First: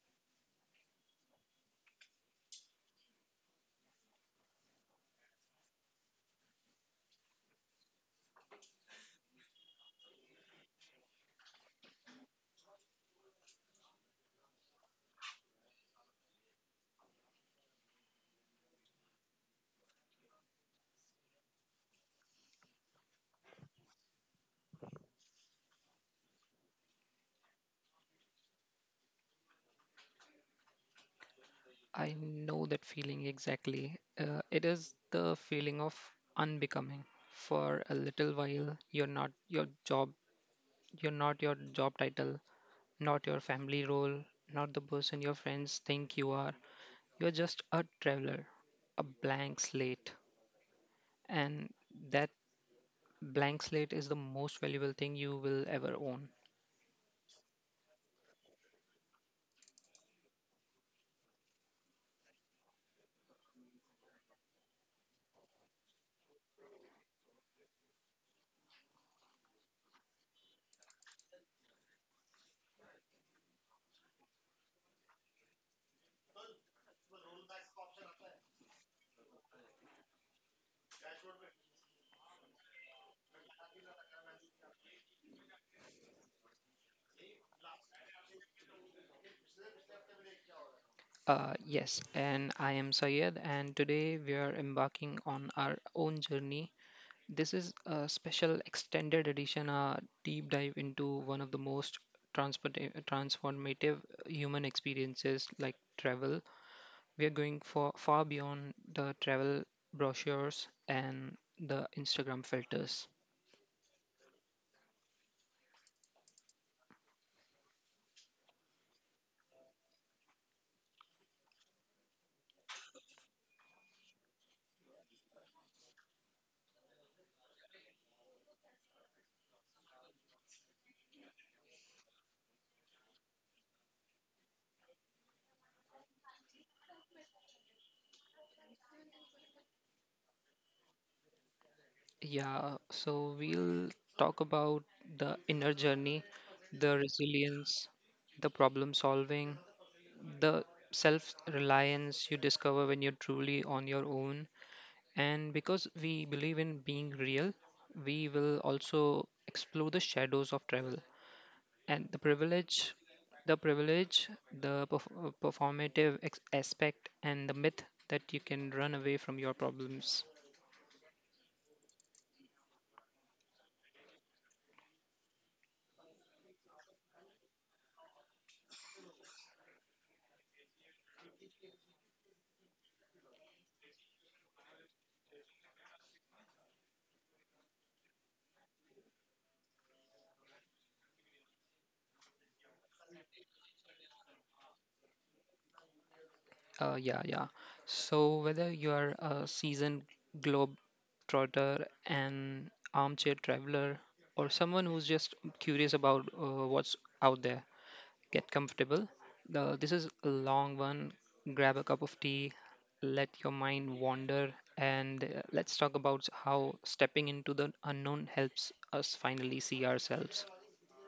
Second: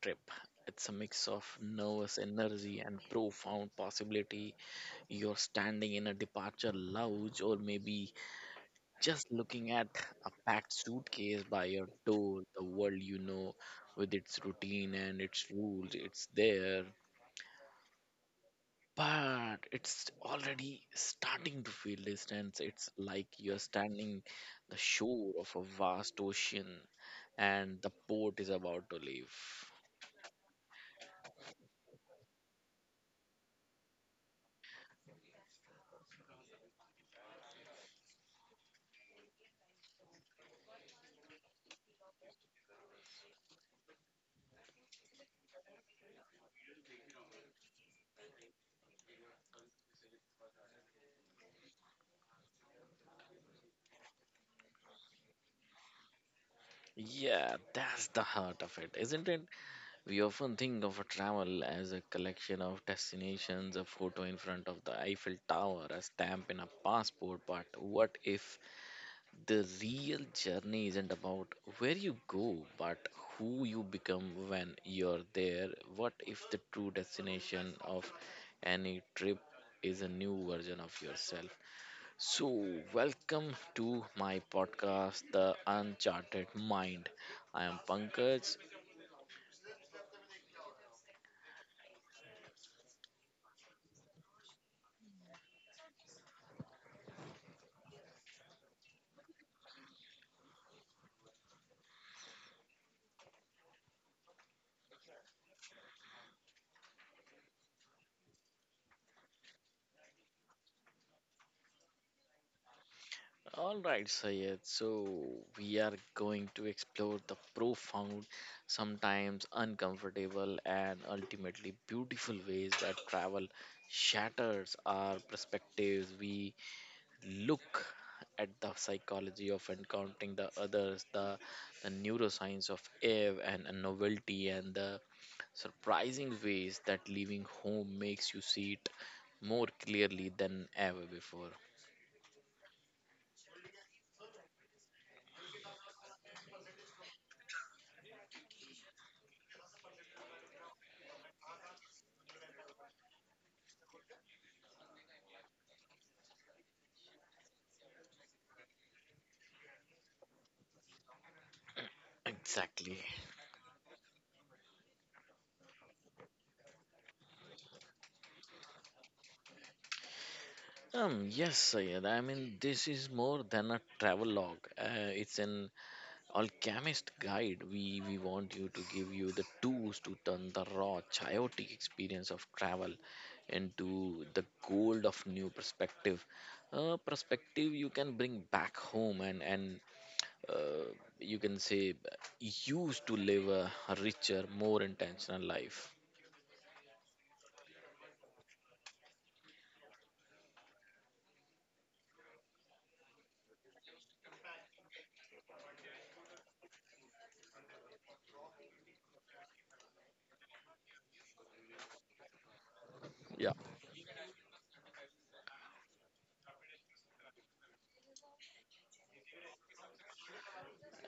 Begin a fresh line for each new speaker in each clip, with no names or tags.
trip. It's a mix of nervous energy and profound possibility. You're standing in a departure lounge, or maybe just looking at a packed suitcase by your door, the world you know with its routine and its rules. It's there, but it's already starting to feel distant. It's like you're standing the shore of a vast ocean and the boat is about to leave.
I know that feeling exactly. It is the feeling of unbecoming. For a little while, you're not your job, you're not your job title, not your family role, not the person your friends think you are. You're just a traveler, a blank slate. And that blank slate is the most valuable thing you will ever own.
Yeah, that's the heart of it, isn't it? We often think of a travel as a collection of destinations, a photo in front of the Eiffel Tower, a stamp in a passport, but what if the real journey isn't about where you go, but who you become when you're there? What if the true destination of any trip is a new version of yourself? So, welcome to my podcast, The Uncharted Mind. I am Pankaj.
Yes, and I am Sayed, and today we are embarking on our own journey. This is a special extended edition, a deep dive into one of the most transport- transformative human experiences like travel. We are going for far beyond the travel brochures and the Instagram filters.
Alright, Sayed. So, we are going to explore the profound, sometimes uncomfortable, and ultimately beautiful ways that travel shatters our perspectives. We look at the psychology of encountering the others, the neuroscience of awe and novelty, and the surprising ways that leaving home makes you see it more clearly than ever before.
Yeah, so we'll talk about the inner journey, the resilience, the problem solving, the self reliance you discover when you're truly on your own. And because we believe in being real, we will also explore the shadows of travel and the privilege,
Exactly.
the privilege, the performative aspect, and the myth that you can run away from your problems.
Yes, Sayed. I mean, this is more than a travelogue. It's an alchemist guide. We want you to give you the tools to turn the raw, chaotic experience of travel into the gold of new perspective. Perspective you can bring back home and uh, you can say used to live a richer more intentional life.
Yeah. So whether you are a seasoned globe trotter, an armchair traveler, or someone who's just curious about what's out there, get comfortable. This is a long one. Grab a cup of tea, let
Yeah,
your mind wander, and let's talk about how stepping into the unknown helps us finally see ourselves.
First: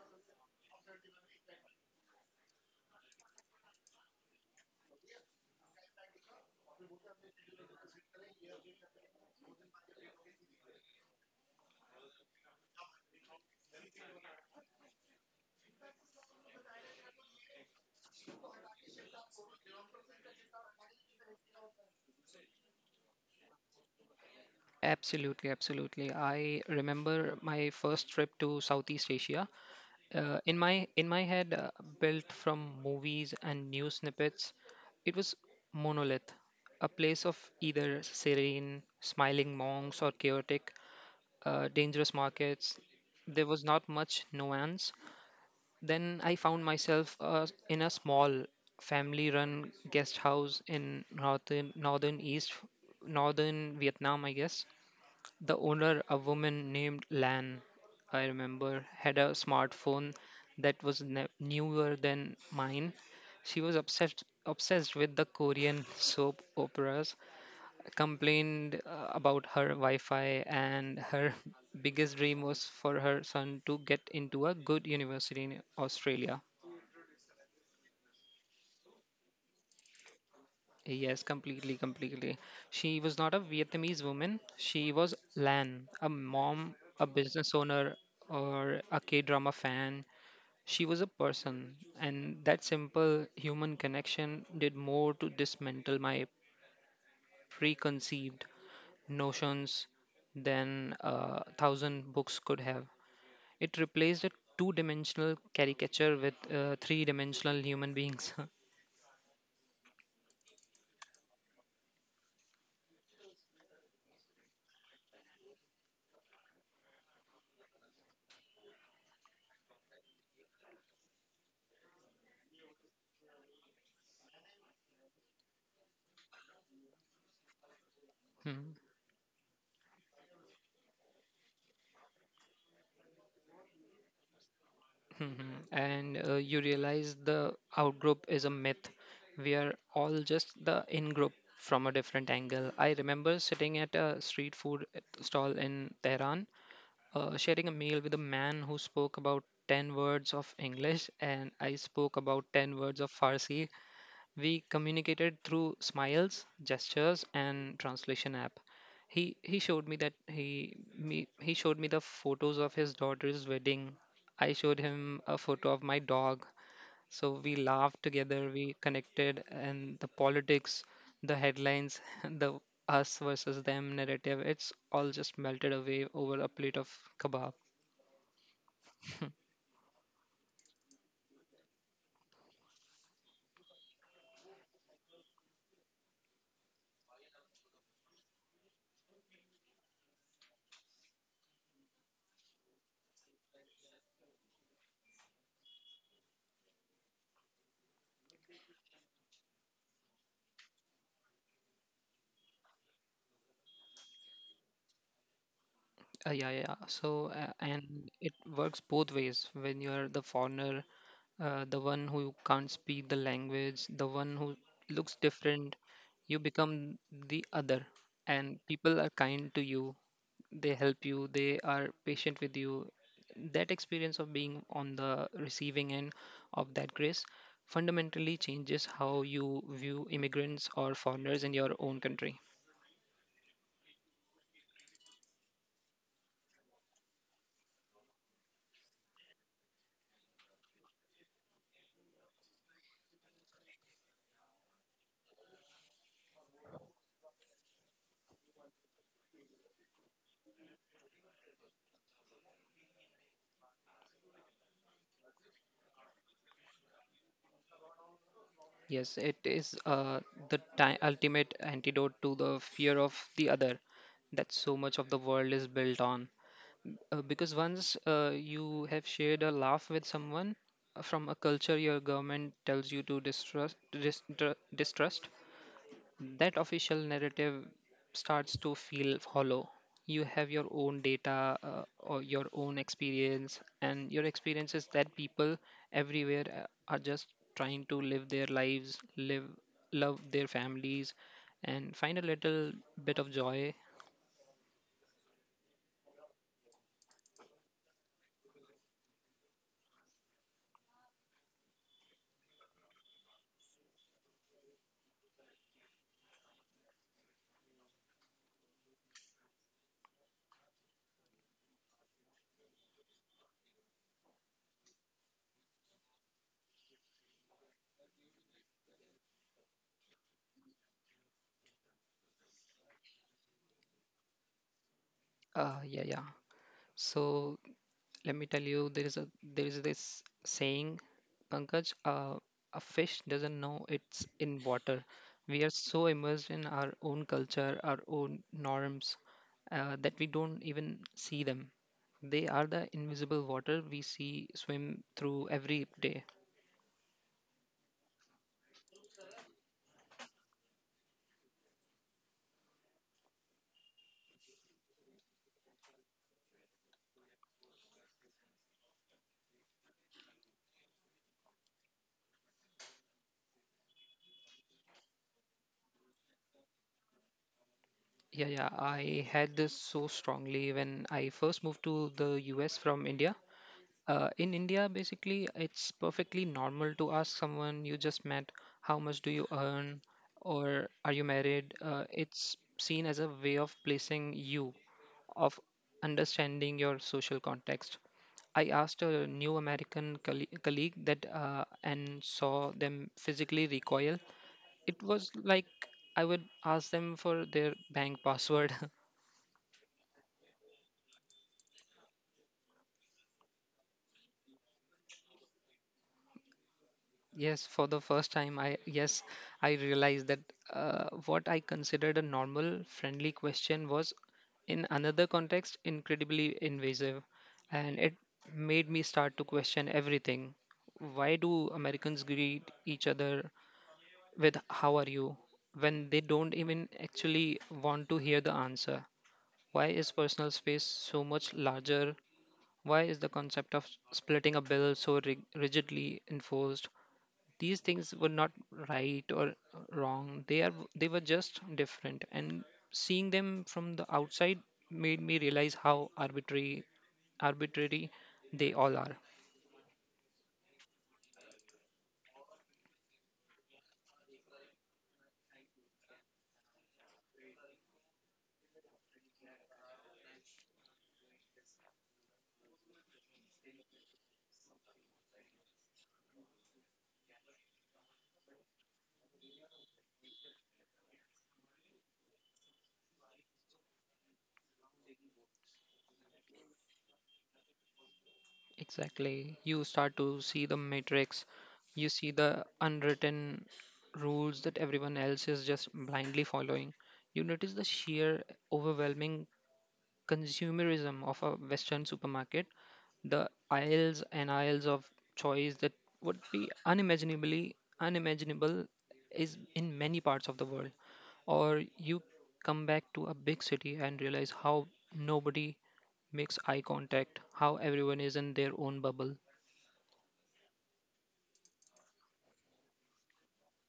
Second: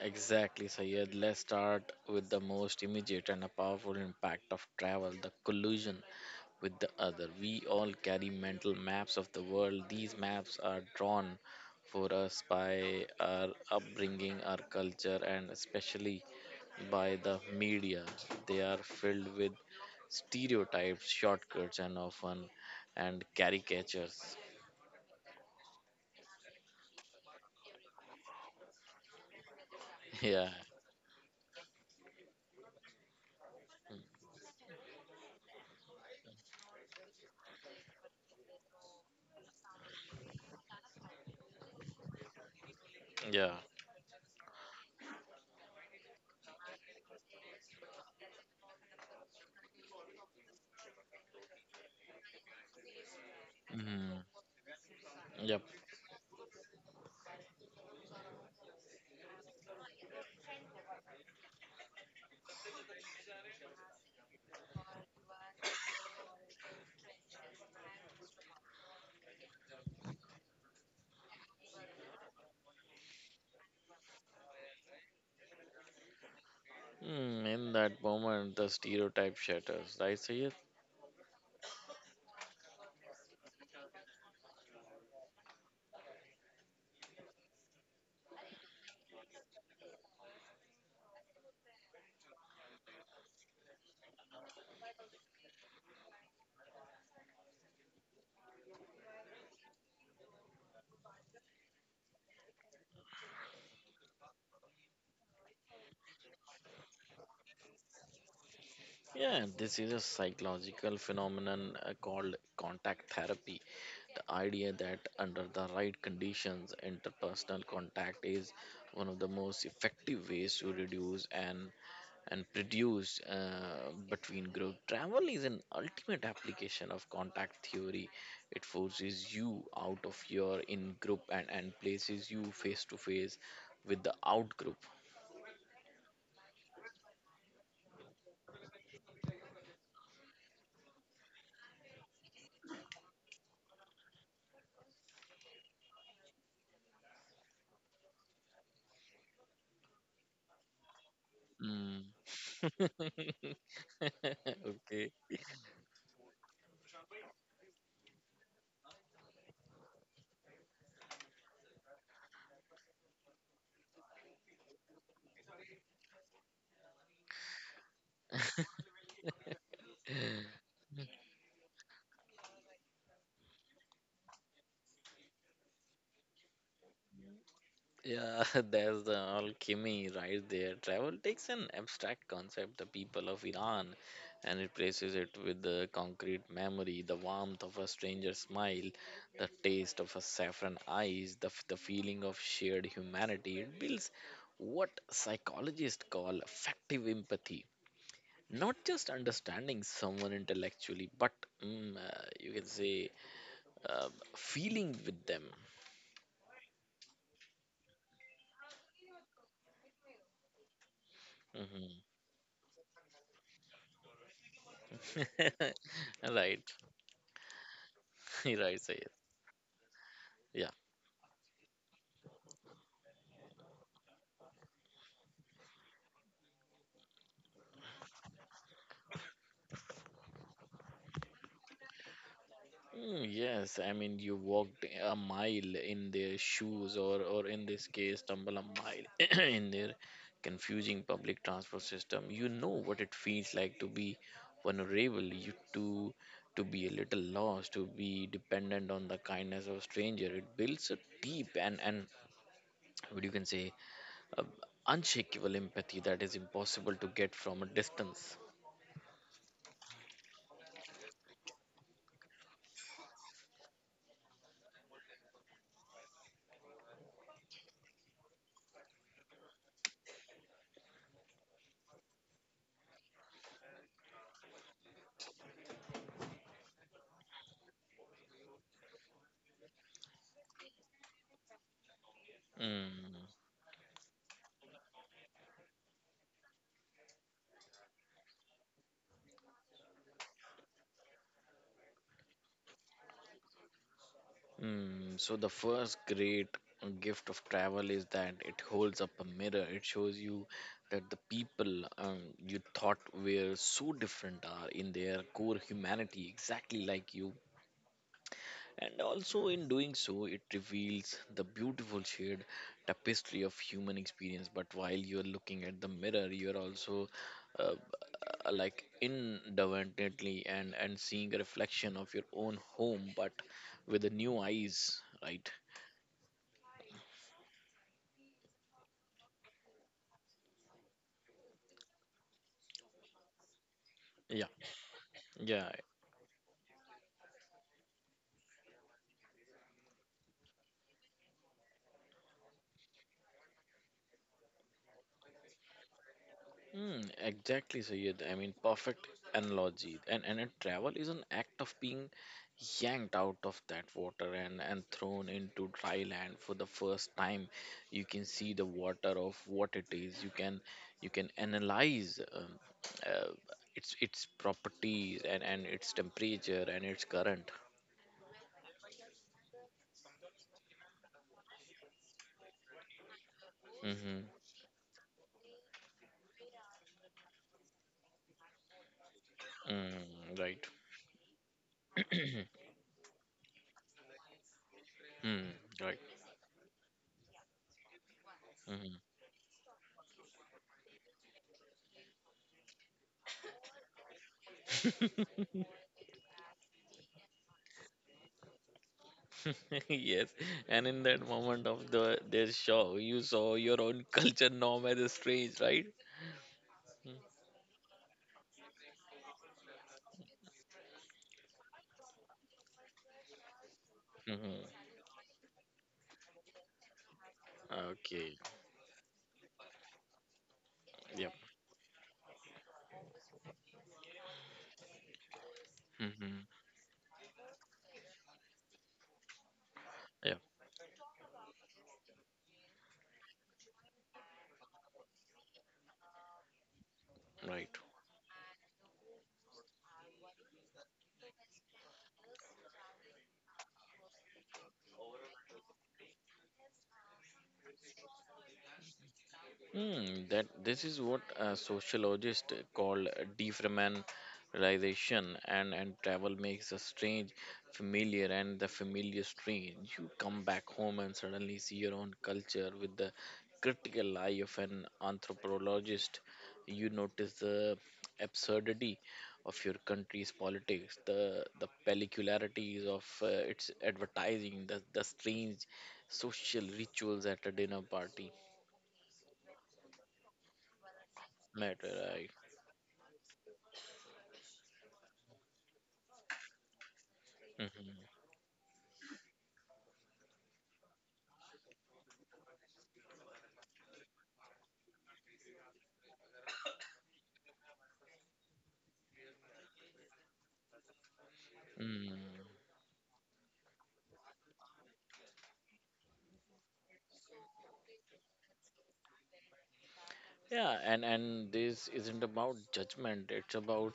exactly, Sayed. Let's start with the most immediate and a powerful impact of travel, the collusion with the other. We all carry mental maps of the world. These maps are drawn for us by our upbringing, our culture, and especially by the media. They are filled with stereotypes, shortcuts, and often and caricatures.
Absolutely, absolutely. I remember my first trip to Southeast Asia. Uh,
Yeah,
in my in my head, built from movies and news snippets, it was monolith, a place of either serene, smiling monks or chaotic dangerous markets. There
yeah.
was not much nuance. Then I found myself in a small family-run guest house in northern
Mm,
Vietnam, I guess. The
yep.
owner, a woman named Lan, I remember, had a smartphone that was newer than mine. She was obsessed with the Korean soap operas, complained about her Wi-Fi, and her biggest dream was for her son to get into a good university in Australia.
Mm, in that moment, the stereotype shatters, right, Sayed?
Yes, completely, completely. She was not a Vietnamese woman. She was Lan, a mom, a business owner, or a K-drama fan. She was a person, and that simple human connection did more to dismantle my preconceived notions than a thousand books could have. It replaced a two dimensional caricature with three dimensional human beings.
Yeah, this is a psychological phenomenon called contact therapy. Idea that under the right conditions, interpersonal contact is one of the most effective ways to reduce and produce between group. Travel is an ultimate application of contact theory. It
Hmm,
forces you out of your in group and places you face to face with the out group.
hmm, hmm. And you realize the outgroup is a myth. We are all just the in group from a different angle. I remember sitting at a street food stall in Tehran, sharing a meal with a man who spoke about 10 words of English, and I
Mm.
spoke about 10 words of Farsi. We
Okay.
communicated through smiles, gestures, and translation app. He showed me the photos of his daughter's wedding. I showed him a photo of my dog. So we laughed together, we connected, and the politics, the headlines, the us versus them narrative, it's all just melted away over a plate of kebab.
Yeah, there's the alchemy right there. Travel takes an abstract concept, the people of Iran, and replaces it with the concrete memory, the warmth of a stranger's smile, the taste of a saffron ice, the feeling of shared humanity. It builds what psychologists call affective empathy. Not just understanding someone intellectually, but you can say uh, feeling with them.
Yeah. So, and it works both ways. When you are the foreigner, the
Mhm.
one who can't speak the language, the one who looks different, you
Right.
become the other. And
Right, so
people
yes.
are kind to you.
Yeah.
They help you. They are patient with you. That experience of being on the receiving end of that grace fundamentally changes how you view immigrants or foreigners in your own country.
Mm, yes, I mean, you walked a mile in their shoes, or in this case stumble a mile in their confusing public transport system. You know what it feels like to be vulnerable, you to be a little lost, to be dependent on the kindness of a stranger. It builds a deep and what you can say uh, unshakable empathy that is impossible to get from a distance.
Yes, it is the ultimate antidote to the fear of the other that so much of the world is built on. Because once you have shared a laugh with someone from a culture your government tells you to distrust, that official narrative starts to feel hollow. You have your own data or your own
Mm.
experience, and your experience is that people everywhere are just trying to live their lives, live, love their families, and find a little bit of joy.
Mm, so the first great gift of travel is that it holds up a mirror. It shows you that the people you thought were so different are in their core humanity exactly like you. And also in doing so, it reveals the beautiful shared tapestry of human experience. But while you're looking at the mirror, you're also uh, like independently and seeing a reflection of your own home, but with the new eyes, right?
Yeah. So let me tell you, there is this saying, Pankaj, a fish doesn't know it's
Yeah,
in water. We
yeah.
are so immersed in our own culture, our own norms, that we don't even see them. They are the invisible water we see swim through every day.
Mm, exactly, Sayed. I mean, perfect analogy. And a travel is an act of being yanked out of that water and thrown into dry land for the first time. You can see the water of what it is. You can analyze uh, its properties and its temperature and its current.
Yeah, yeah. I had this so strongly when I first moved to the US from India.
Mm-hmm.
In India, basically, it's perfectly normal to ask someone you just met, how much do you earn,
Mm, right.
or are you married? It's seen as a way of placing you,
Mm,
of
right.
understanding your social context. I
Mm-hmm.
asked a new American colleague that and saw them physically recoil. It was like I would ask them for their bank password.
Yes, and in that moment of their show, you saw your own culture norm as strange, right?
Yes, for the first time, I realized that what I considered a normal, friendly question was,
Mhm.
in another context, incredibly invasive, and it
Okay.
made me start to question everything.
Yep.
Why do Americans greet each other with "How are you" when they
Mhm.
don't even actually want to hear the answer? Why is
Yeah,
personal space so much larger? Why is the concept of splitting a bill so rigidly enforced?
right.
These things were not right or wrong, they were just different, and seeing them from the outside made me realize how arbitrary they all are.
Hmm, that this is what a sociologist called defamiliarization, and travel makes the strange familiar and the familiar strange. You come back home and suddenly see your own culture with the critical eye of an anthropologist. You notice the absurdity of your country's politics, the peculiarities of its advertising, the strange social rituals at a dinner party
Exactly, you start to see the matrix.
matter,
You
right?
see the unwritten rules that everyone else is just blindly following. You notice the
Mm-hmm.
sheer overwhelming consumerism of a Western supermarket, the aisles and aisles of choice that would be unimaginably unimaginable is in many parts of the world. Or you
Mm.
come back to a big city and realize how nobody makes eye contact, how everyone is in their own bubble.
Yeah, and this isn't about judgment. It's about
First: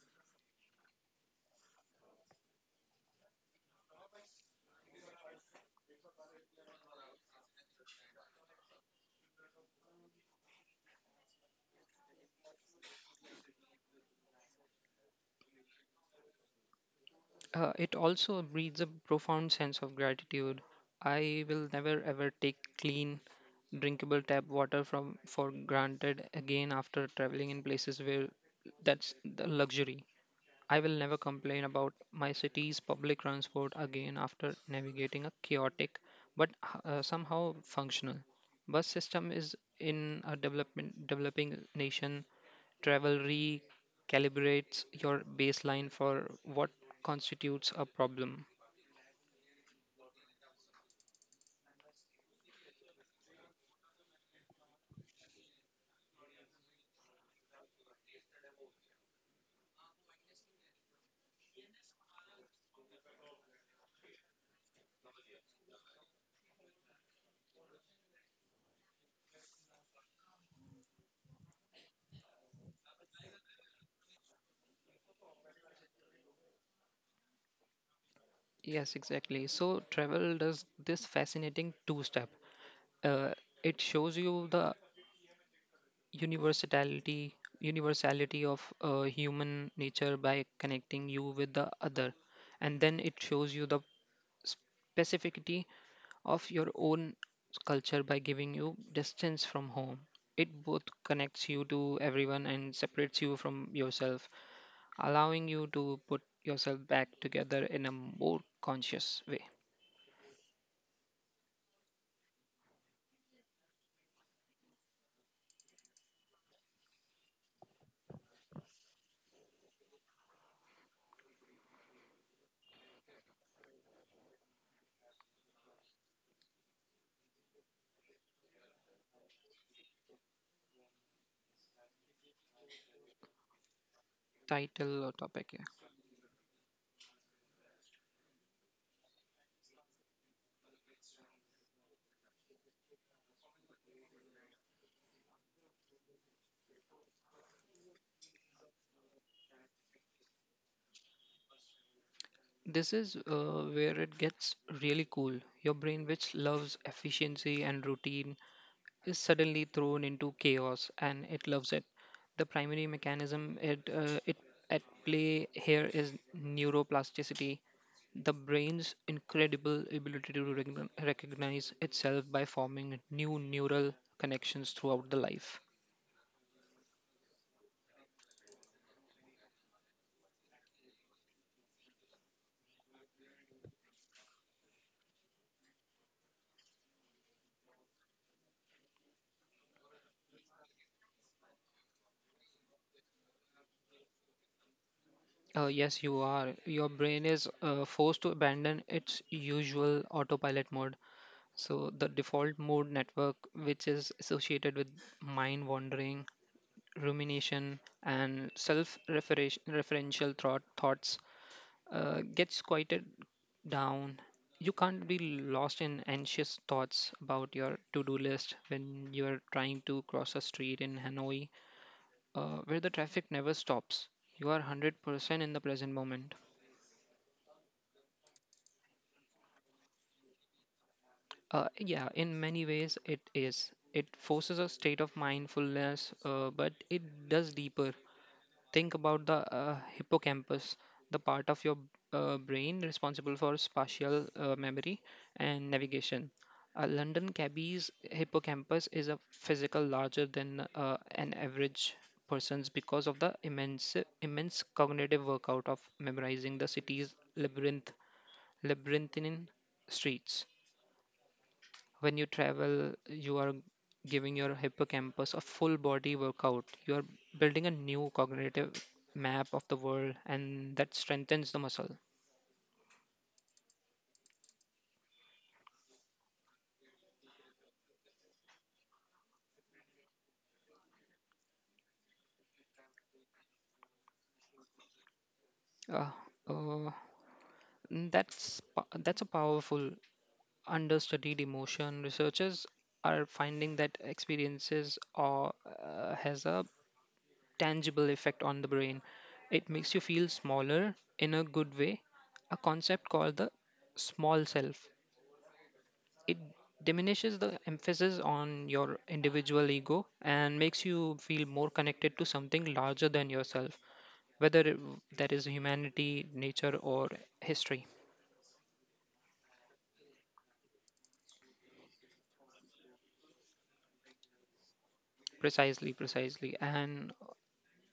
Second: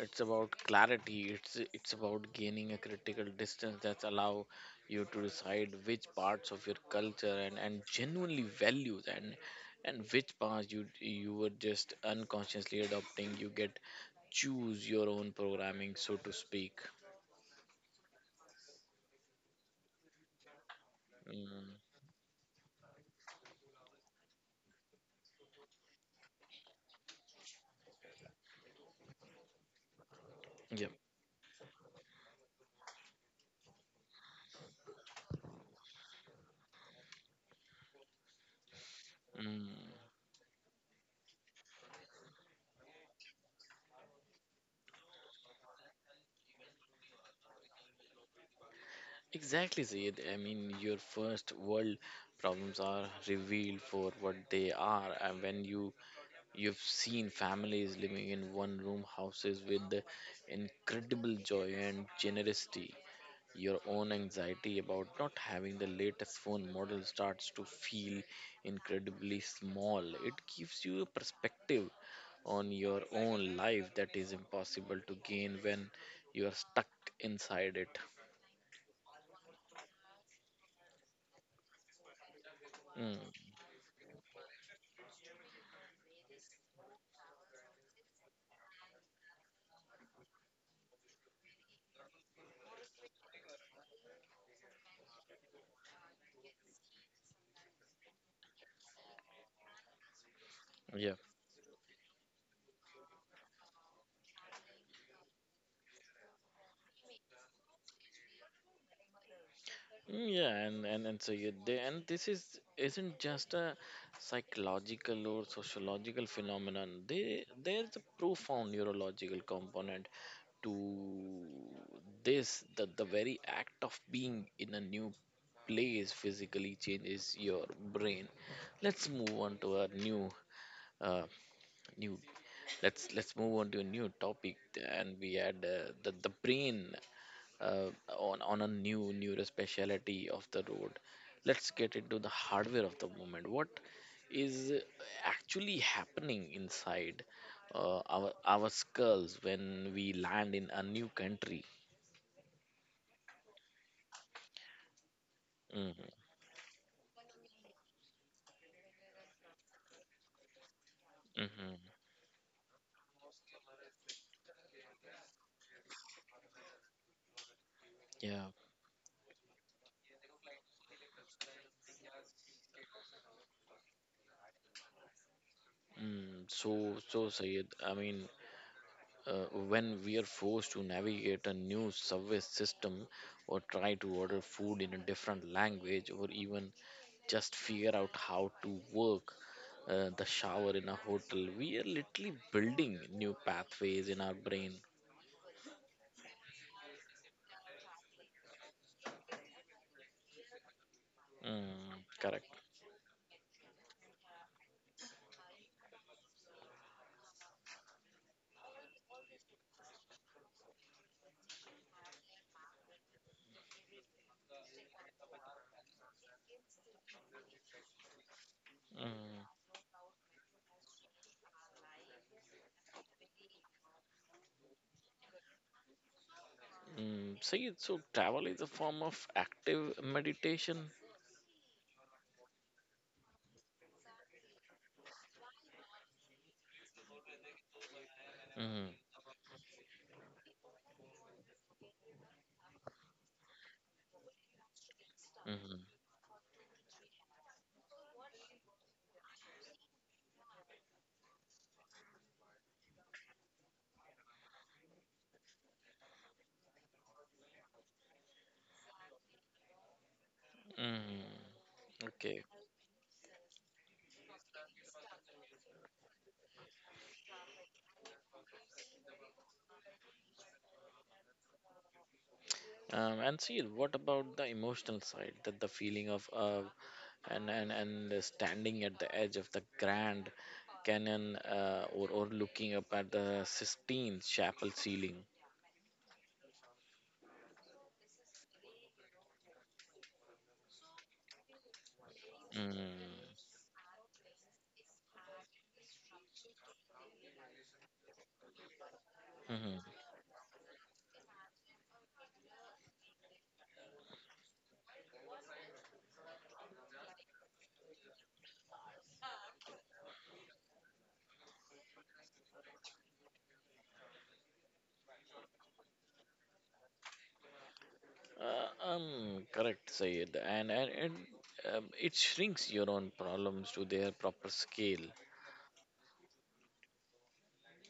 it's about clarity. It's about gaining a critical distance that allow you to decide which parts of your culture and genuinely values and which parts you were just unconsciously adopting. You get choose your own programming, so to speak.
It also breeds a profound sense of gratitude. I will
Mm.
never ever take clean, drinkable tap water from for granted again after traveling in places where that's the luxury. I
Yep.
will never complain about my city's public transport again after navigating a chaotic but somehow functional bus system is
Mm.
in a development developing nation. Travel recalibrates your baseline for what constitutes a problem.
Exactly, Zaid. I mean, your first world problems are revealed for what they are, and when you've seen families living in one-room houses with the incredible joy and generosity, your own anxiety about not having the latest phone model starts to feel incredibly small. It gives you a perspective on your own life that is impossible to gain when you are stuck inside it.
Yes, exactly. So travel does this fascinating two step.
Mm,
Uh, it shows you the universality of human nature by connecting you with the other, and then it shows you the specificity of your own culture by giving you distance from home. It both
yeah.
connects you to everyone and separates you from yourself, allowing you to put yourself back together in a more conscious way.
Mm, yeah, and so and this is isn't just a psychological or sociological phenomenon. They there's a profound neurological component to this. That the very act of being in a new place physically changes your brain. Let's move on to a new uh, new let's move on to a new topic.
Title or
And we
topic,
had
yeah.
the brain uh, on a new neuro speciality of the road. Let's get into the hardware of the moment. What is actually happening inside our skulls when we land in a new country?
This is where it gets really cool. Your brain,
Hmm.
which loves efficiency and routine, is suddenly thrown into chaos, and it loves it.
Hmm.
The primary mechanism it at play here is neuroplasticity, the
Yeah.
brain's incredible ability to recognize itself by forming new neural connections throughout the life.
Mm. So, Sayed, I mean, when we are forced to navigate a new subway system or try to order food in a different language or even just figure out how to work the shower in a hotel, we are literally building new pathways in our brain.
Yes, you are. Your brain is forced to abandon its usual autopilot mode. So the
Mm. Correct.
default mode network, which is associated with mind wandering, rumination, and self-referential thoughts, gets quieted down. You can't be lost in anxious thoughts about your to-do list when you are
Mm.
trying to cross a street in Hanoi, where the traffic never stops. You are 100% in the present moment.
Mm. See, so travel is a form of active meditation.
Yeah, in many ways it is. It forces a state of mindfulness, but it does deeper. Think
Mm.
about the hippocampus, the part of your brain responsible for spatial memory and
Mm.
navigation. A London cabbie's hippocampus is a physical larger than an average person's because of the immense cognitive workout of memorizing the city's labyrinthine streets.
Mm.
When you
Okay.
travel you are giving your hippocampus a full body workout. You are building a new cognitive map of the world, and that strengthens the muscle.
And see what about the emotional side, that the feeling of and standing at the edge of the Grand Canyon or looking up at the Sistine Chapel ceiling.
Uh, uh, mm, that's po- that's a powerful understudied emotion. Researchers
Mm.
are finding that experiences or has a tangible effect on the brain. It makes you
Mm-hmm.
feel smaller in a good way, a concept called the small self. It diminishes the emphasis on your individual ego and makes you feel more connected to something larger than yourself, whether that is humanity, nature, or history.
Correct, Sayed. And it shrinks your own problems to their proper scale.
Precisely, precisely. And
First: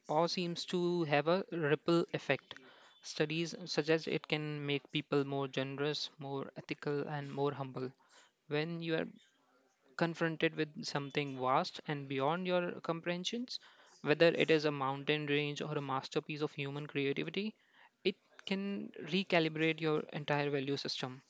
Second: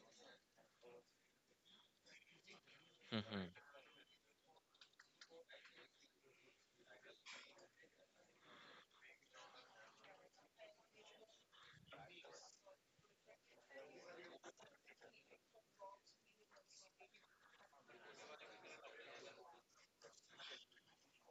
awe seems to have a ripple effect.
Hmm.
Studies suggest it can make people more generous, more ethical, and more humble. When you are confronted with something vast and beyond your comprehensions, whether it is a mountain range or a masterpiece of human creativity, it can recalibrate your entire value system.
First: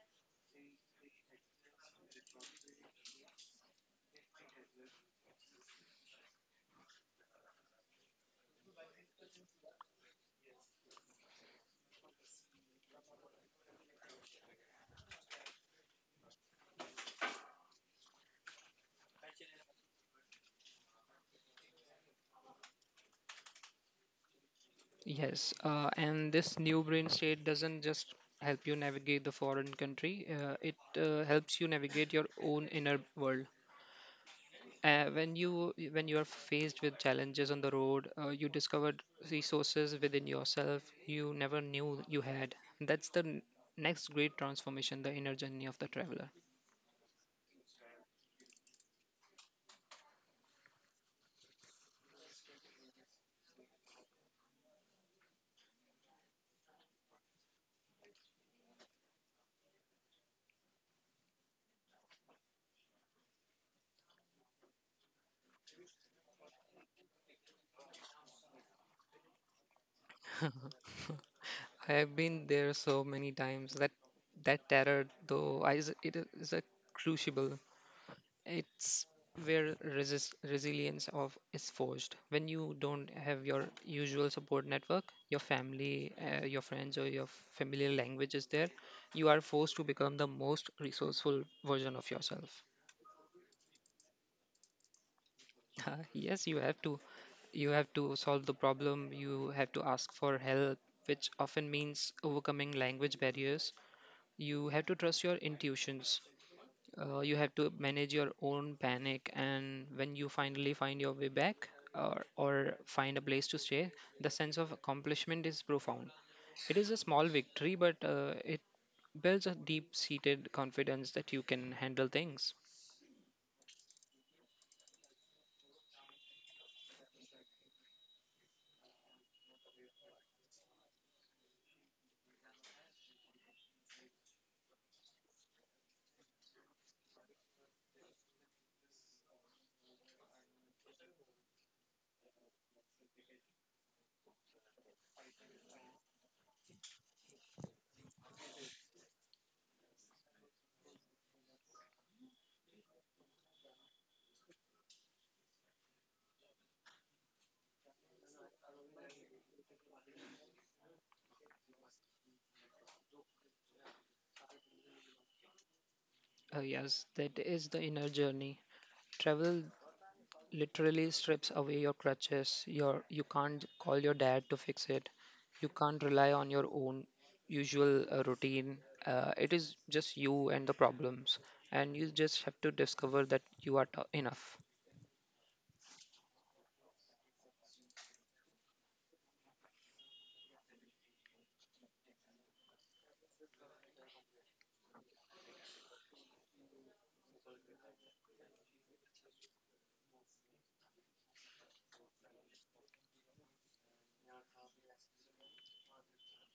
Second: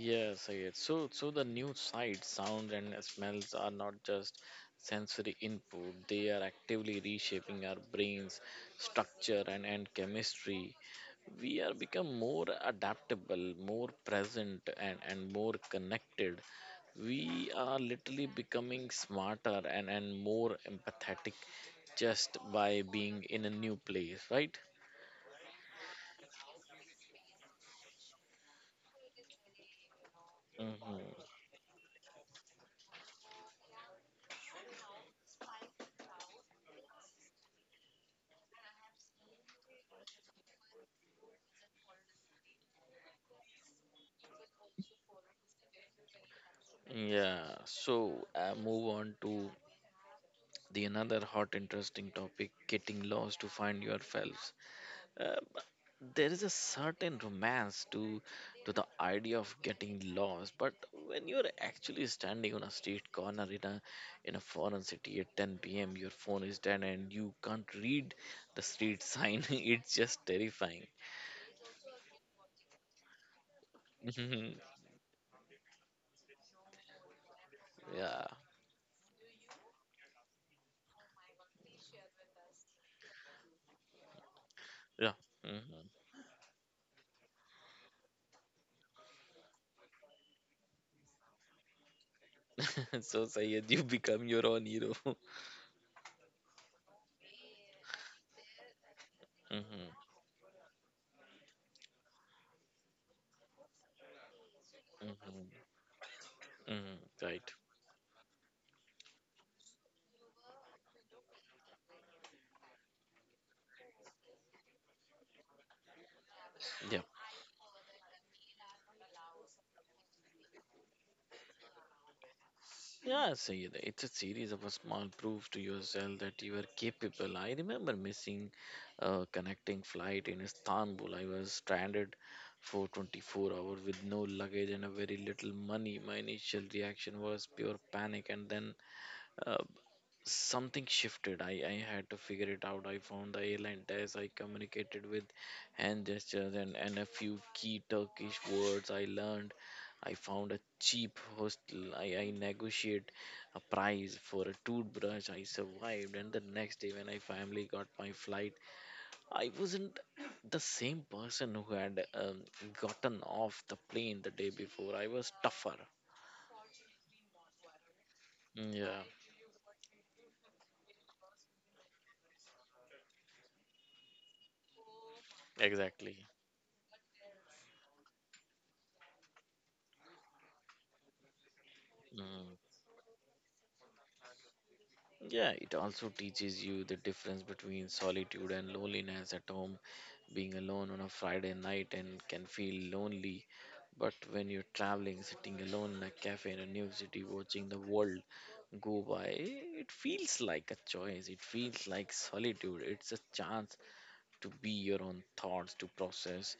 Yes, yes. So, so the new sights, sounds, and smells are not just sensory input. They are actively reshaping our brains, structure, and chemistry. We are become more adaptable, more present, and more connected. We are literally becoming smarter and more empathetic just by being in a new place, right?
Yes, and this new brain state doesn't just help you navigate the foreign country, it
Hmm.
helps you navigate your own inner world. When you are faced with challenges on the road, you discovered resources within yourself you never knew you had. That's the next great transformation, the inner journey of the traveler.
Yeah, so move on to the another hot interesting topic, getting lost to find yourselves. uh, there is a certain romance to the idea of getting lost, but when you're actually standing on a street corner in a foreign city at 10 p.m., your phone is dead and you can't read the street sign, it's just terrifying.
I have been there so many times that
Mhm.
that terror, though, it is a crucible.
Yeah,
It's where resilience of is forged. When you don't have your usual support network,
yeah.
your family, your friends, or your familiar language is there, you are forced to become the most resourceful version of yourself.
Hmm. So, Sayed, you become your own hero.
Yes, you have to. You have to solve the problem. You have
Hmm.
to ask for help, which often means overcoming language barriers. You have to trust your
Hmm.
intuitions.
Hmm.
You
Right.
have to manage your own panic, and when you finally find your way back or find a place to stay, the sense of accomplishment is profound. It is
Yeah.
a small victory, but it builds a deep seated confidence that you can handle things.
Yeah, Sayed, it's a series of a small proofs to yourself that you are capable. I remember missing a connecting flight in Istanbul. I was stranded for 24 hours with no luggage and a very little money. My initial reaction was pure panic, and then uh, something shifted. I had to figure it out. I found the airline desk. I communicated with hand gestures and a few key Turkish words I learned. I found a cheap hostel. I negotiated a price for a toothbrush. I survived, and the next day when I finally got my flight, I wasn't the same person who had gotten off the plane the day before. I was tougher.
Yes, that is the inner journey.
Yeah,
Travel literally strips away your crutches. You can't call your dad to fix it. You can't
exactly.
rely on your own usual routine. It is just you and the problems, and you just
Mm.
have to discover that you are enough.
Yeah, it also teaches you the difference between solitude and loneliness at home. Being alone on a Friday night and can feel lonely, but when you're traveling, sitting alone in a cafe in a new city, watching the world go by, it feels like a choice. It feels like solitude. It's a chance to be your own thoughts, to process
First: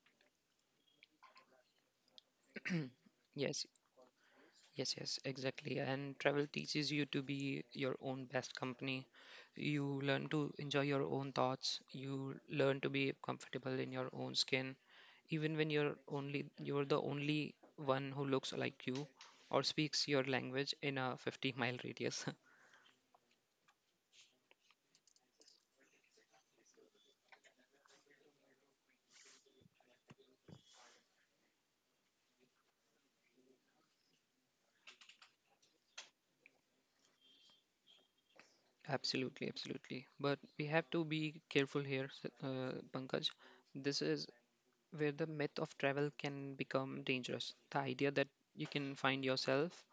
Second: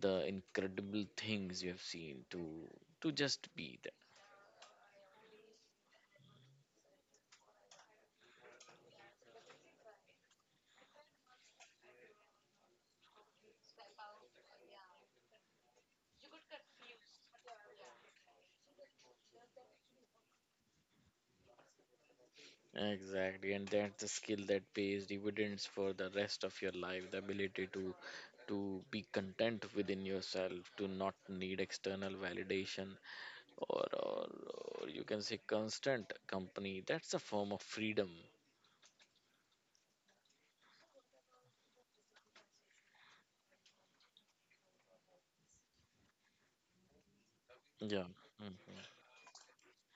the incredible things you have seen, to just
Yes,
be there.
Yes, yes, exactly. And travel teaches you to be your own best company. You learn to enjoy your own thoughts. You learn to be comfortable in your own skin. Even when you're the only one who looks like you or speaks your language in a 50-mile radius.
Exactly, and that's the skill that pays dividends for the rest of your life. The ability to be content within yourself, to not need external validation or or, or you can say constant company. That's a form of freedom.
Absolutely, absolutely. But we have to be careful here, Pankaj. This is where the myth of travel can become dangerous. The
Yeah.
idea that
Mhm.
you can find yourself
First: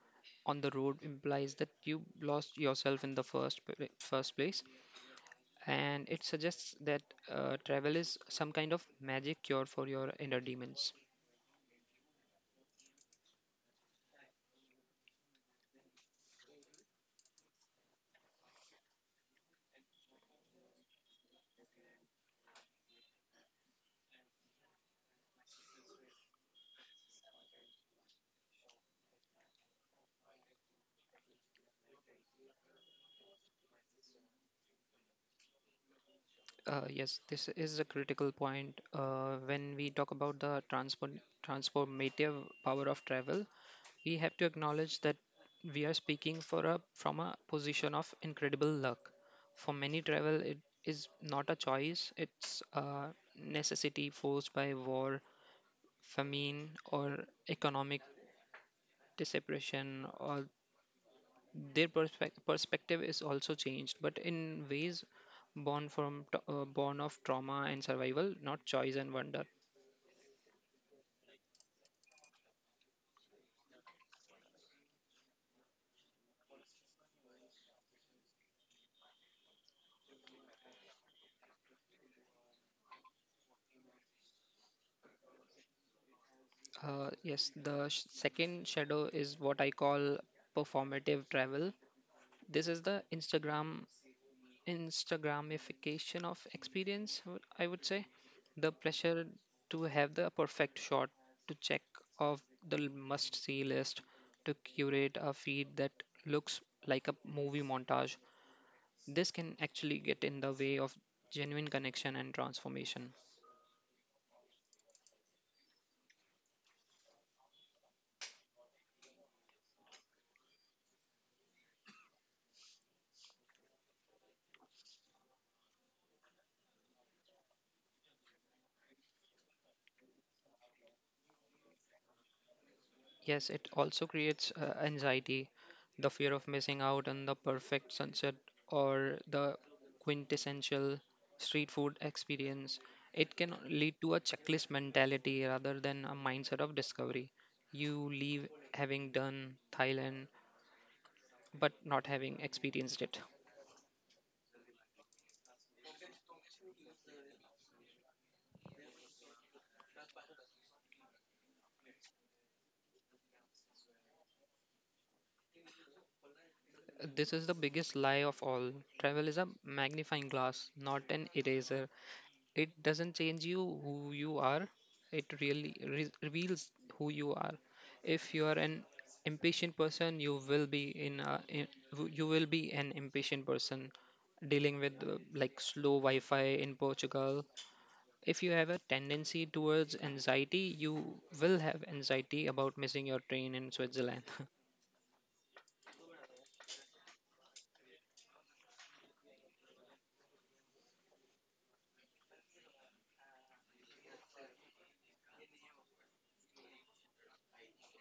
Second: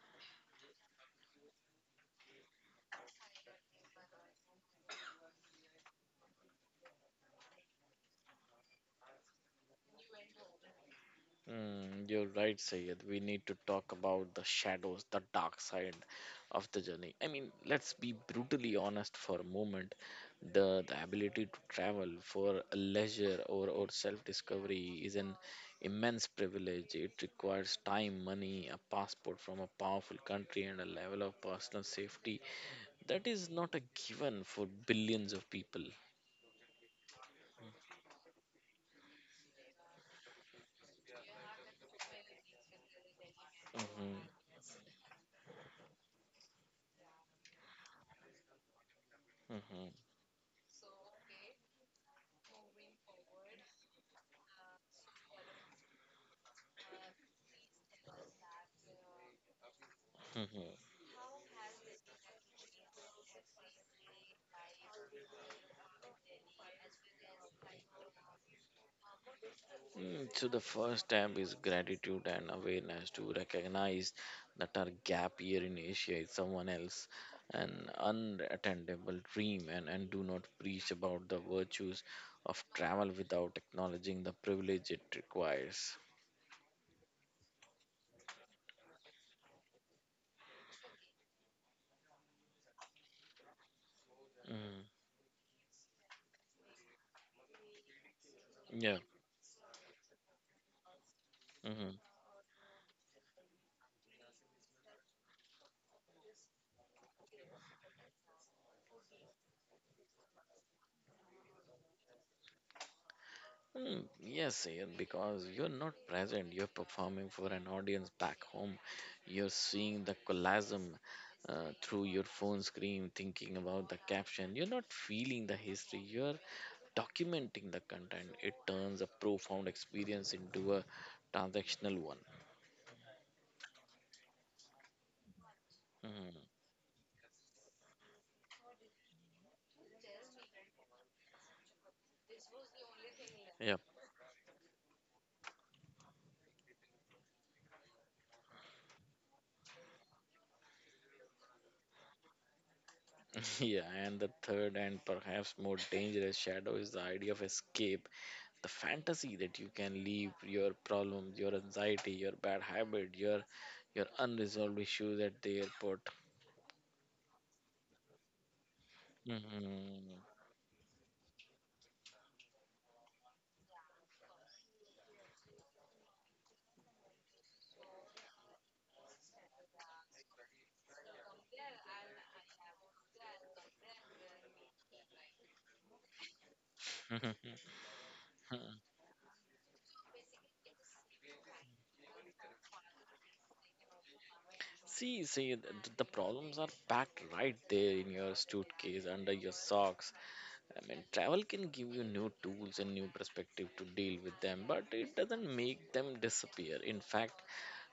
on the road implies that you lost yourself in the first place, and it suggests that travel is some kind of magic cure for your inner demons.
Mm, you're right, Sayed. We need to talk about the shadows, the dark side of the journey. I mean, let's be brutally honest for a moment. The ability to travel for a leisure or self-discovery is an immense privilege. It requires time, money, a passport from a powerful country, and a level of personal safety that is not a given for billions of people.
Yes, this is a critical point when we talk about the transformative power of travel. We
hmm
have to acknowledge that we are speaking from a position of incredible luck. For
hmm
many, travel it is not a choice, it's a necessity forced by war, famine, or economic depression, or
hmm
their perspective is also changed, but in ways born of trauma and survival, not choice and wonder.
So the first step is gratitude and awareness to recognize that our gap year in Asia is someone else, an unattainable dream, and do not preach about the virtues of travel without acknowledging the privilege it requires.
Yes, the second shadow is what I call performative travel. This is the
Mm,
Instagramification of experience, I would say. The
yeah.
pressure to have the perfect shot, to check
Hmm,
off the must see list, to curate a feed that looks like a movie montage. This can actually get in the way of genuine connection and transformation.
Hmm, yes, Sayed, because you're not present. You're performing for an audience back home. You're seeing the colasm through your phone screen, thinking about the caption. You're not feeling the history. You're documenting the content. It turns a profound experience into a transactional one.
Yes, it also creates anxiety, the fear of
Hmm.
missing out on the perfect sunset or the quintessential street food experience. It can
Yep.
lead to a checklist mentality rather than a mindset of discovery. You leave having done Thailand, but not having experienced it.
Yeah, and the third and perhaps more dangerous shadow is the idea of escape. The fantasy that you can leave your problems, your anxiety, your bad habit, your unresolved issues at the airport.
This is the biggest lie of all. Travel is a
Mhm.
magnifying glass, not an eraser. It doesn't change you who you are, it really reveals who you are. If you are an impatient person, you will be an impatient person dealing with like slow Wi-Fi in Portugal. If you have a tendency towards anxiety, you will have anxiety about missing your train in Switzerland.
The problems are packed right there in your suitcase, under your socks. I mean, travel can give you new tools and new perspective to deal with them, but it doesn't make them disappear. In fact,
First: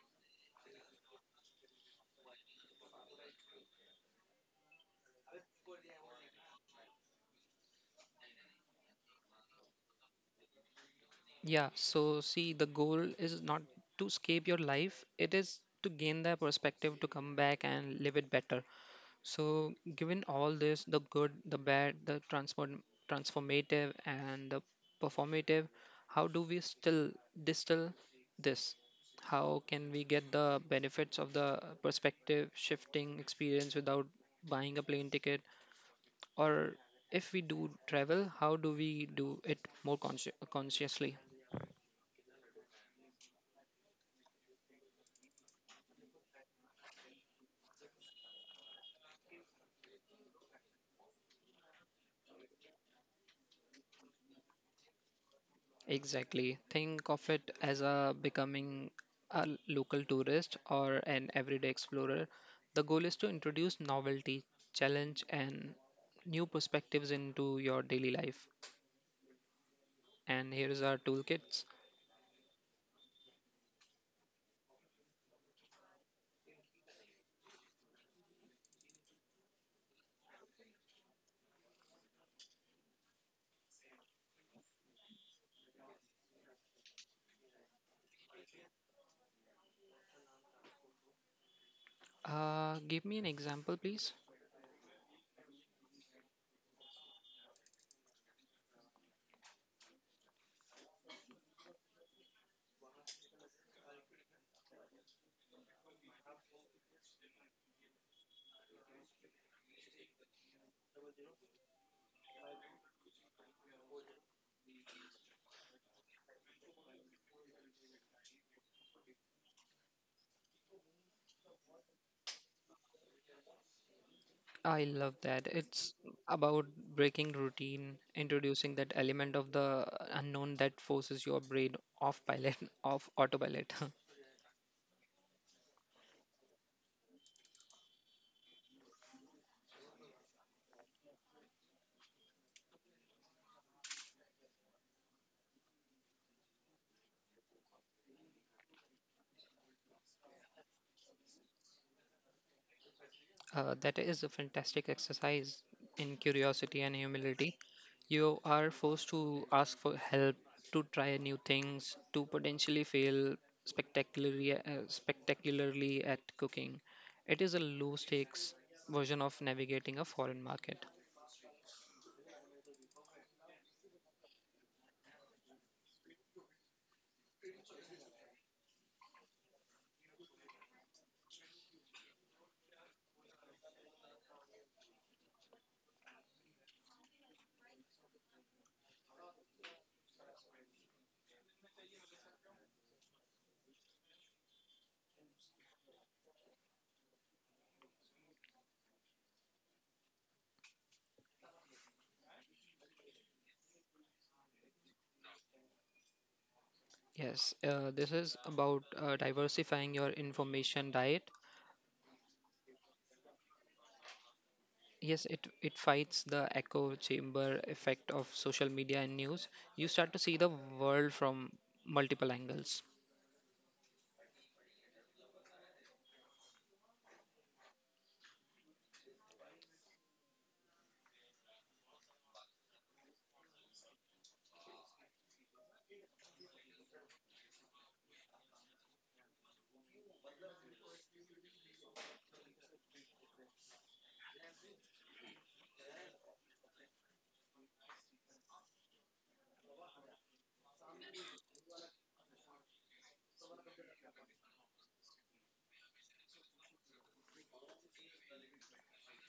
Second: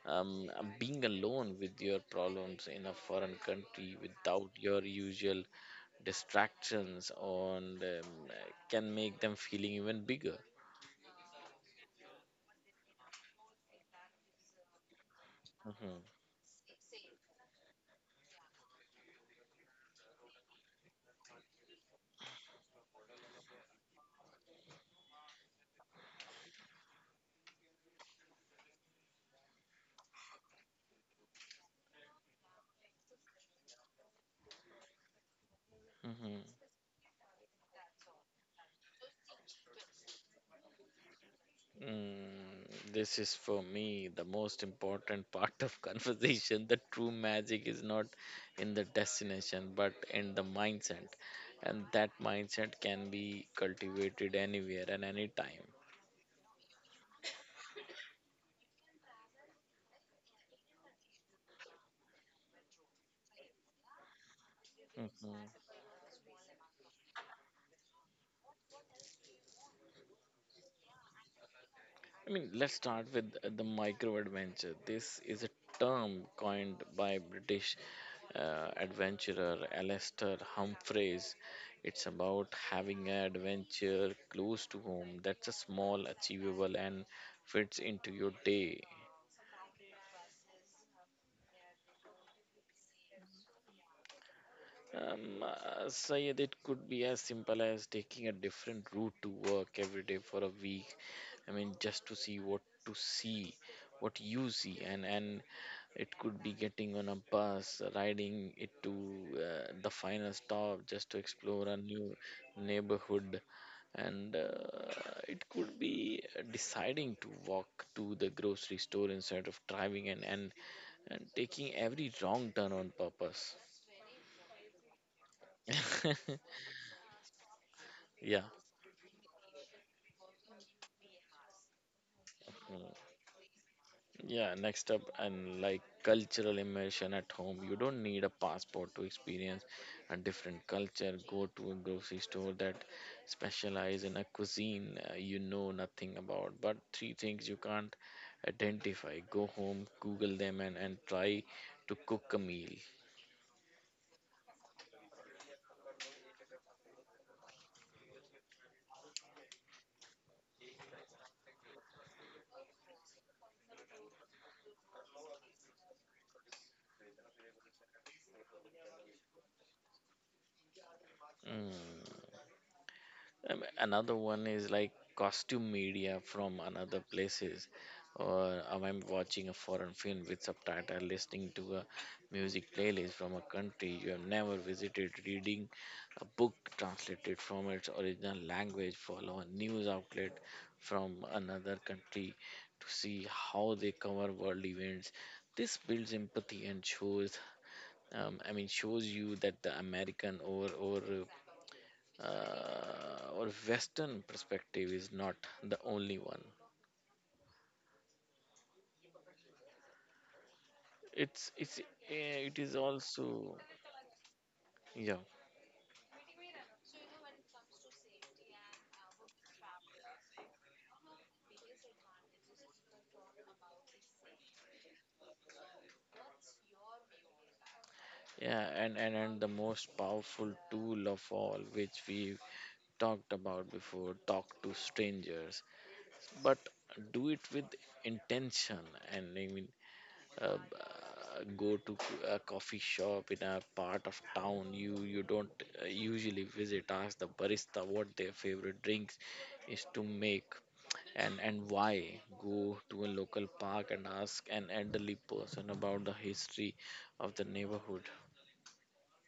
um, being alone with your problems in a foreign country without your usual distractions and can make them feeling even bigger.
Yeah, so see, the goal is not to escape your life, it is to
Mhm,
gain the perspective to come back and live it better. So, given all this, the good, the bad, the transformative, and the performative, how do we still distill this? How can we get the benefits of the perspective shifting experience without buying a plane ticket?
mhm.
Or if we do travel, how do we do it more consciously?
This is for me the most important part of conversation. The true magic is not in the destination but in the mindset, and that mindset can be cultivated anywhere and anytime.
Exactly. Think of it as a becoming a local tourist or an everyday explorer. The goal is to introduce novelty, challenge, and new perspectives into your daily life. And here's our toolkits.
I mean, let's start with the micro adventure. This is a term coined by British adventurer Alastair Humphreys. It's about having an adventure close to home that's a small, achievable, and fits into your day.
Give me an example, please.
Sayed, it could be as simple as taking a different route to work every day for a week. I mean, just to see, what you see, and it could be getting on a bus, riding it to the final stop, just to explore a new neighborhood, and it could be deciding to walk to the grocery store instead of driving and taking every wrong turn on purpose.
I love that. It's about breaking routine,
yeah.
introducing that element of the unknown that forces your brain off pilot,
Mm.
off autopilot.
Yeah, next up, and like cultural immersion at home, you don't need a passport to experience a different culture. Go to a grocery store that specialize in a cuisine you know nothing about, but three things you can't identify. Go home, Google them, and try to cook a meal.
That is a fantastic exercise in curiosity and humility. You are forced to ask for help, to try new things, to potentially fail spectacularly at cooking. It is a low stakes version of navigating a foreign market.
Mm. Another one is like costume media from another places or I'm watching a foreign film with subtitle, listening to a music playlist from a country you have never visited, reading a book translated from its original language, follow a news outlet from another country to see how they cover world events. This builds empathy and shows I mean shows you that the american or western perspective is not the only one.
Yes, this is about diversifying your information diet.
It's eh, it is also yeah
Yes, it fights the echo chamber effect of social media and news. You start to see the world from multiple angles.
Yeah, and the most powerful tool of all, which we talked about before, talk to strangers, but do it with intention. And I mean, uh, uh, go to a coffee shop in a part of town you don't usually visit, ask the barista what their favorite drinks is to make, and why, go to a local park and ask an elderly person about the history of the neighborhood.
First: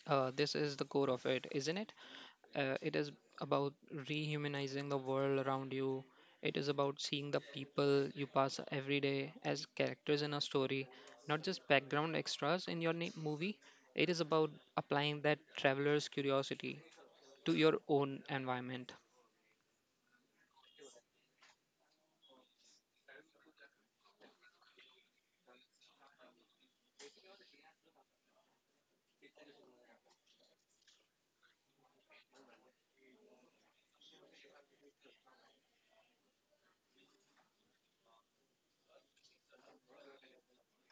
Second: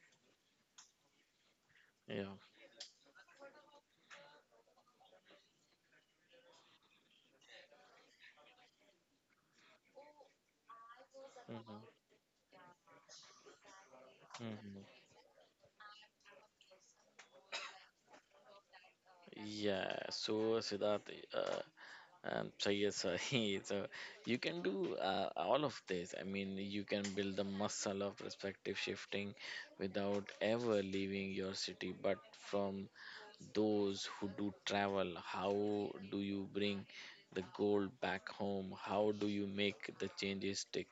This is the core of it, isn't it?
Yeah.
It is about rehumanizing the world around you. It is about seeing the people you pass every day as characters in a story, not just
hmm
background extras in your movie. It is about
hmm
applying that traveler's curiosity to your own environment.
yeah, so Siddharth, so yes, so, so you can do all of this. I mean, you can build the muscle of perspective shifting without ever leaving your city. But from those who do travel, how do you bring the gold back home? How do you make the changes stick?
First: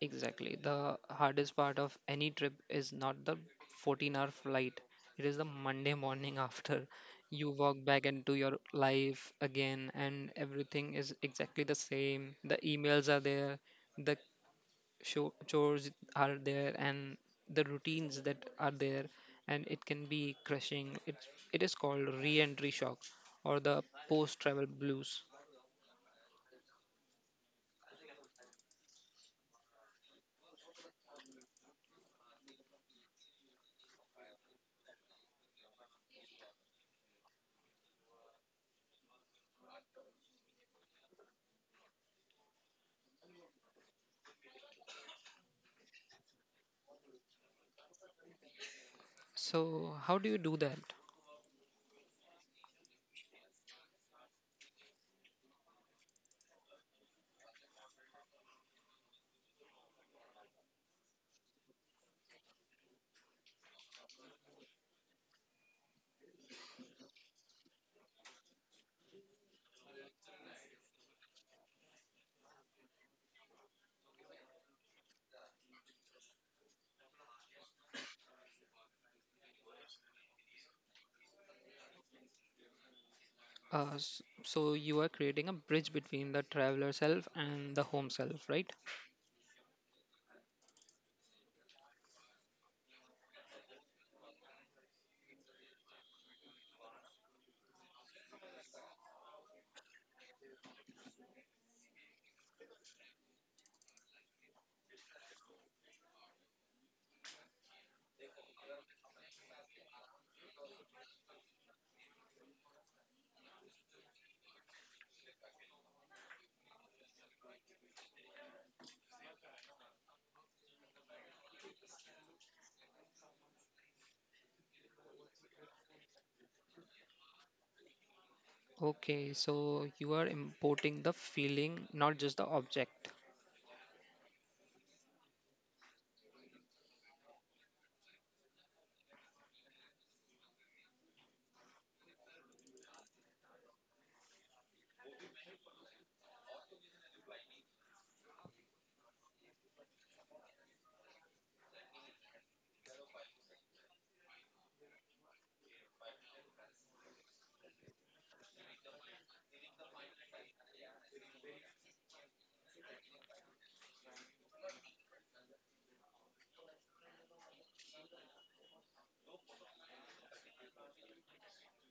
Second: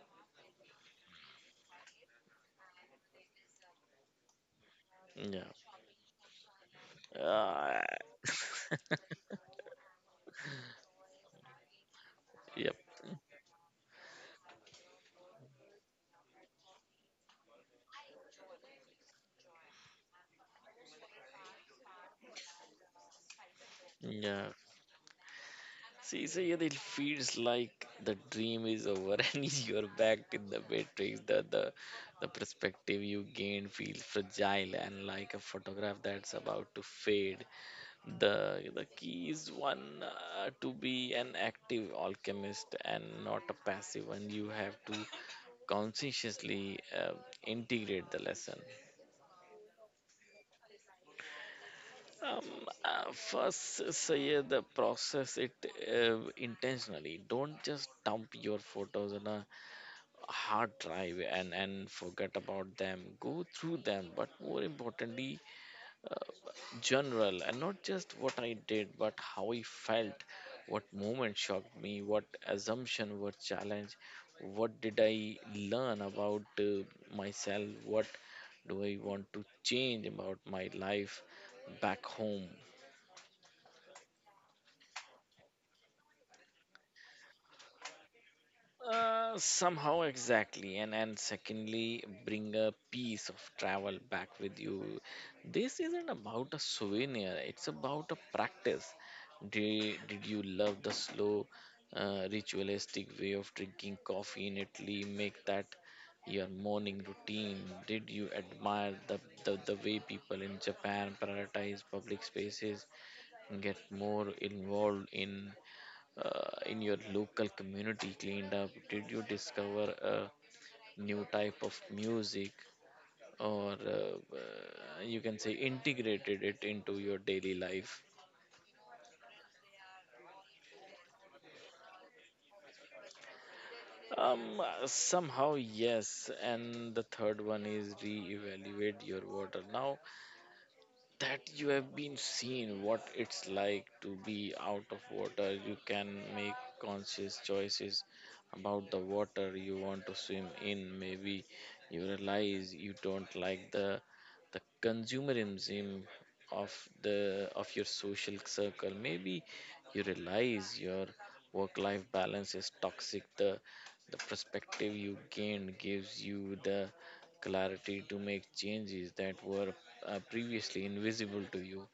Exactly. The hardest part of any trip is not the 14-hour flight, it is
Yeah.
the Monday morning after. You
Uh,
walk back into your life again, and everything is exactly the same. The
yep.
emails are there, the chores are there, and the routines that are there, and it can be crushing. It is called re entry shock or the post
Yeah.
travel blues.
See, so yeah, it feels like the dream is over and you're back in the matrix. The perspective you gain feels fragile and like a photograph that's about to fade. The key is one, to be an active alchemist and not a passive one. You have to consciously integrate the lesson.
So, how do you do that?
Um, First, say the process it intentionally. Don't just dump your photos on a hard drive and forget about them, go through them, but more importantly, uh, general and not just what I did but how I felt, what moment shocked me, what assumption were challenged, what did I learn about myself, what do I want to change about my life back home.
So you are creating a bridge between the traveler self and the home self, right?
Somehow exactly, and secondly, bring a piece of travel back with you. This isn't about a souvenir, it's about a practice. Did you love the slow ritualistic way of drinking coffee in Italy, make that your morning routine? Did you admire the way people in Japan prioritize public spaces and get more involved in your local community cleaned up? Did you discover a new type of music or you can say integrated it into your daily life?
Okay, so you are importing the feeling, not just the object.
Somehow, yes. And the third one is reevaluate your water. Now that you have been seen what it's like to be out of water, you can make conscious choices about the water you want to swim in. Maybe you realize you don't like the consumerism of the of your social circle. Maybe you realize your work life balance is toxic. The perspective you gain gives you the clarity to make changes that were previously invisible to you.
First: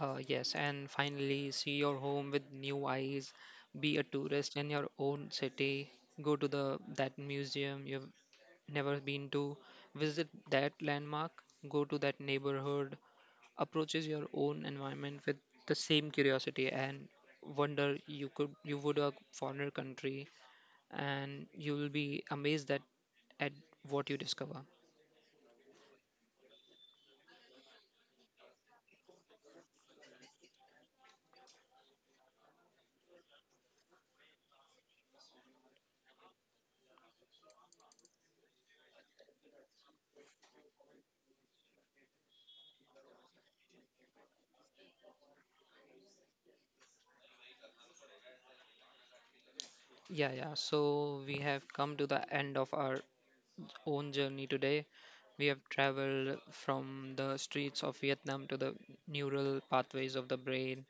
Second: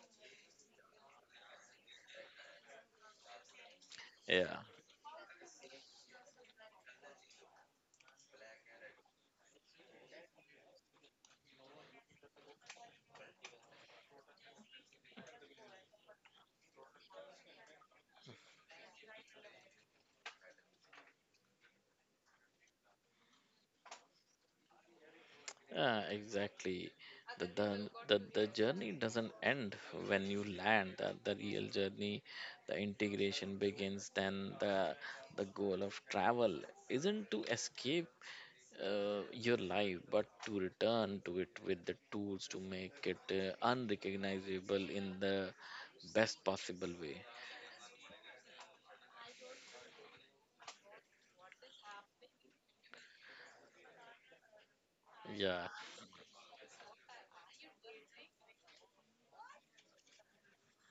Yes, and finally, see your home with new eyes. Be a tourist
Yeah,
in your own city. Go to the that museum you've never been to. Visit that landmark. Go to that neighborhood. Approaches your own environment with the same curiosity and wonder you would a foreigner country, and you will be amazed that at what you discover.
yeah, exactly. The journey doesn't end when you land. The real journey, the integration begins. Then the goal of travel isn't to escape your life, but to return to it with the tools to make it unrecognizable in the best possible way.
Yeah, yeah. So we have come to the end of our own journey today. We have
Yeah.
traveled from the streets of Vietnam to the neural pathways of the brain,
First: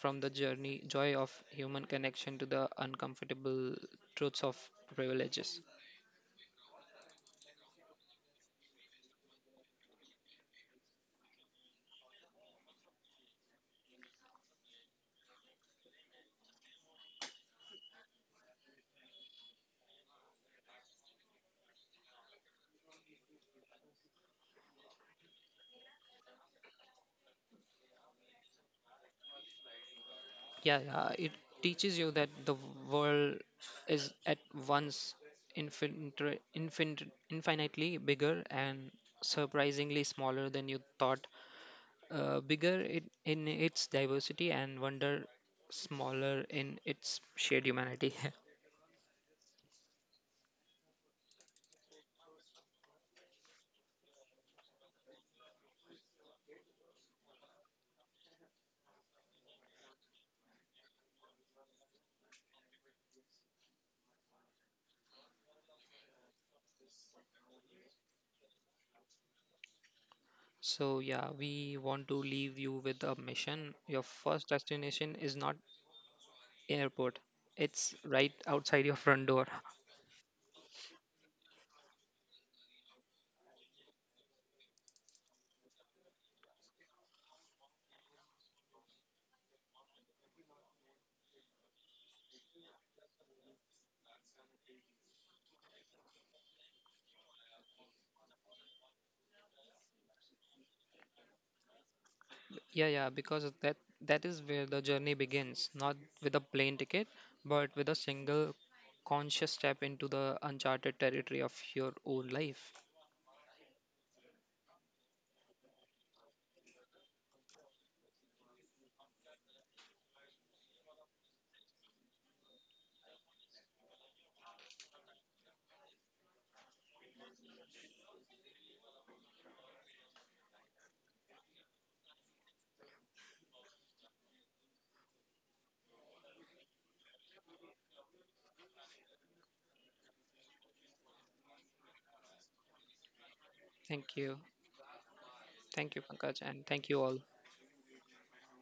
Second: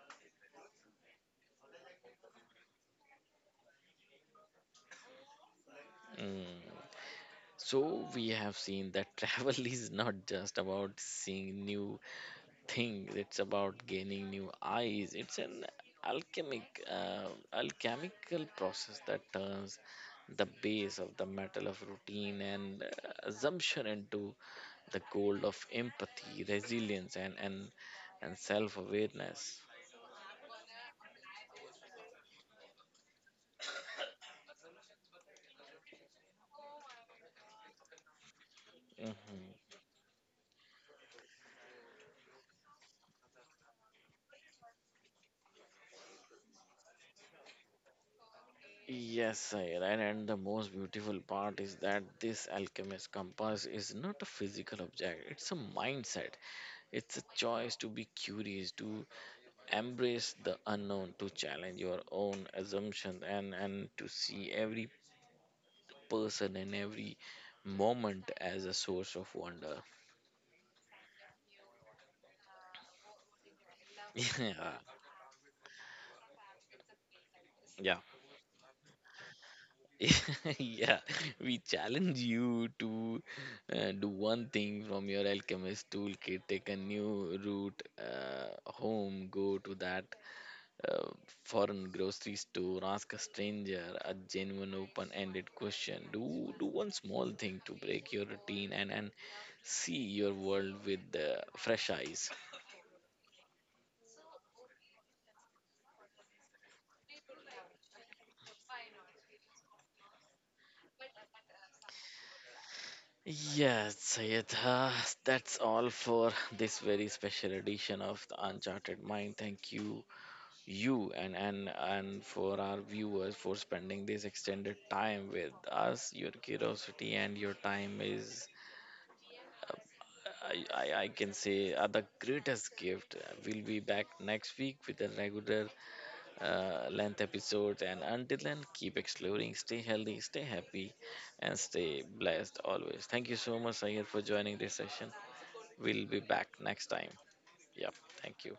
from the journey joy of human connection to the uncomfortable truths of privileges.
Mm. So we have seen that travel is not just about seeing new things, it's about gaining new eyes. It's an alchemical process that turns the base of the metal of routine and assumption into the gold of empathy, resilience and self-awareness.
Yeah, yeah. It teaches you that the world is at once infinitely bigger and
Mhm.
surprisingly smaller than you thought. Bigger in its diversity and wonder, smaller in its shared humanity.
Yes, I right. And the most beautiful part is that this alchemist compass is not a physical object, it's a mindset. It's a choice to be curious, to embrace the unknown, to challenge your own assumptions, and to see every person and every moment as a source of wonder.
So, yeah, we want to leave you with a mission. Your first
yeah,
destination is not airport. It's
yeah.
right outside your front door.
yeah, we challenge you to do one thing from your alchemist toolkit, take a new route home, go to that uh, foreign grocery store, ask a stranger a genuine open ended question. Do one small thing to break your routine and see your world with fresh eyes.
Yeah, yeah, because that is where the journey begins, not with a plane ticket, but with a single conscious step into the uncharted territory of your own life.
Yes, Sayedha, that's all for this very special edition of the Uncharted Mind. Thank you and for our viewers for spending this extended time with us. Your curiosity and your time is, I can say, are the greatest gift. We'll be back next week with a regular length episode, and until then, keep exploring, stay healthy, stay happy, and stay blessed always. Thank you so much, Sahir,
Thank
for
you.
joining this session.
Thank you,
We'll be
Pankaj,
back
and thank
next
you
time.
all.
Yep, thank you.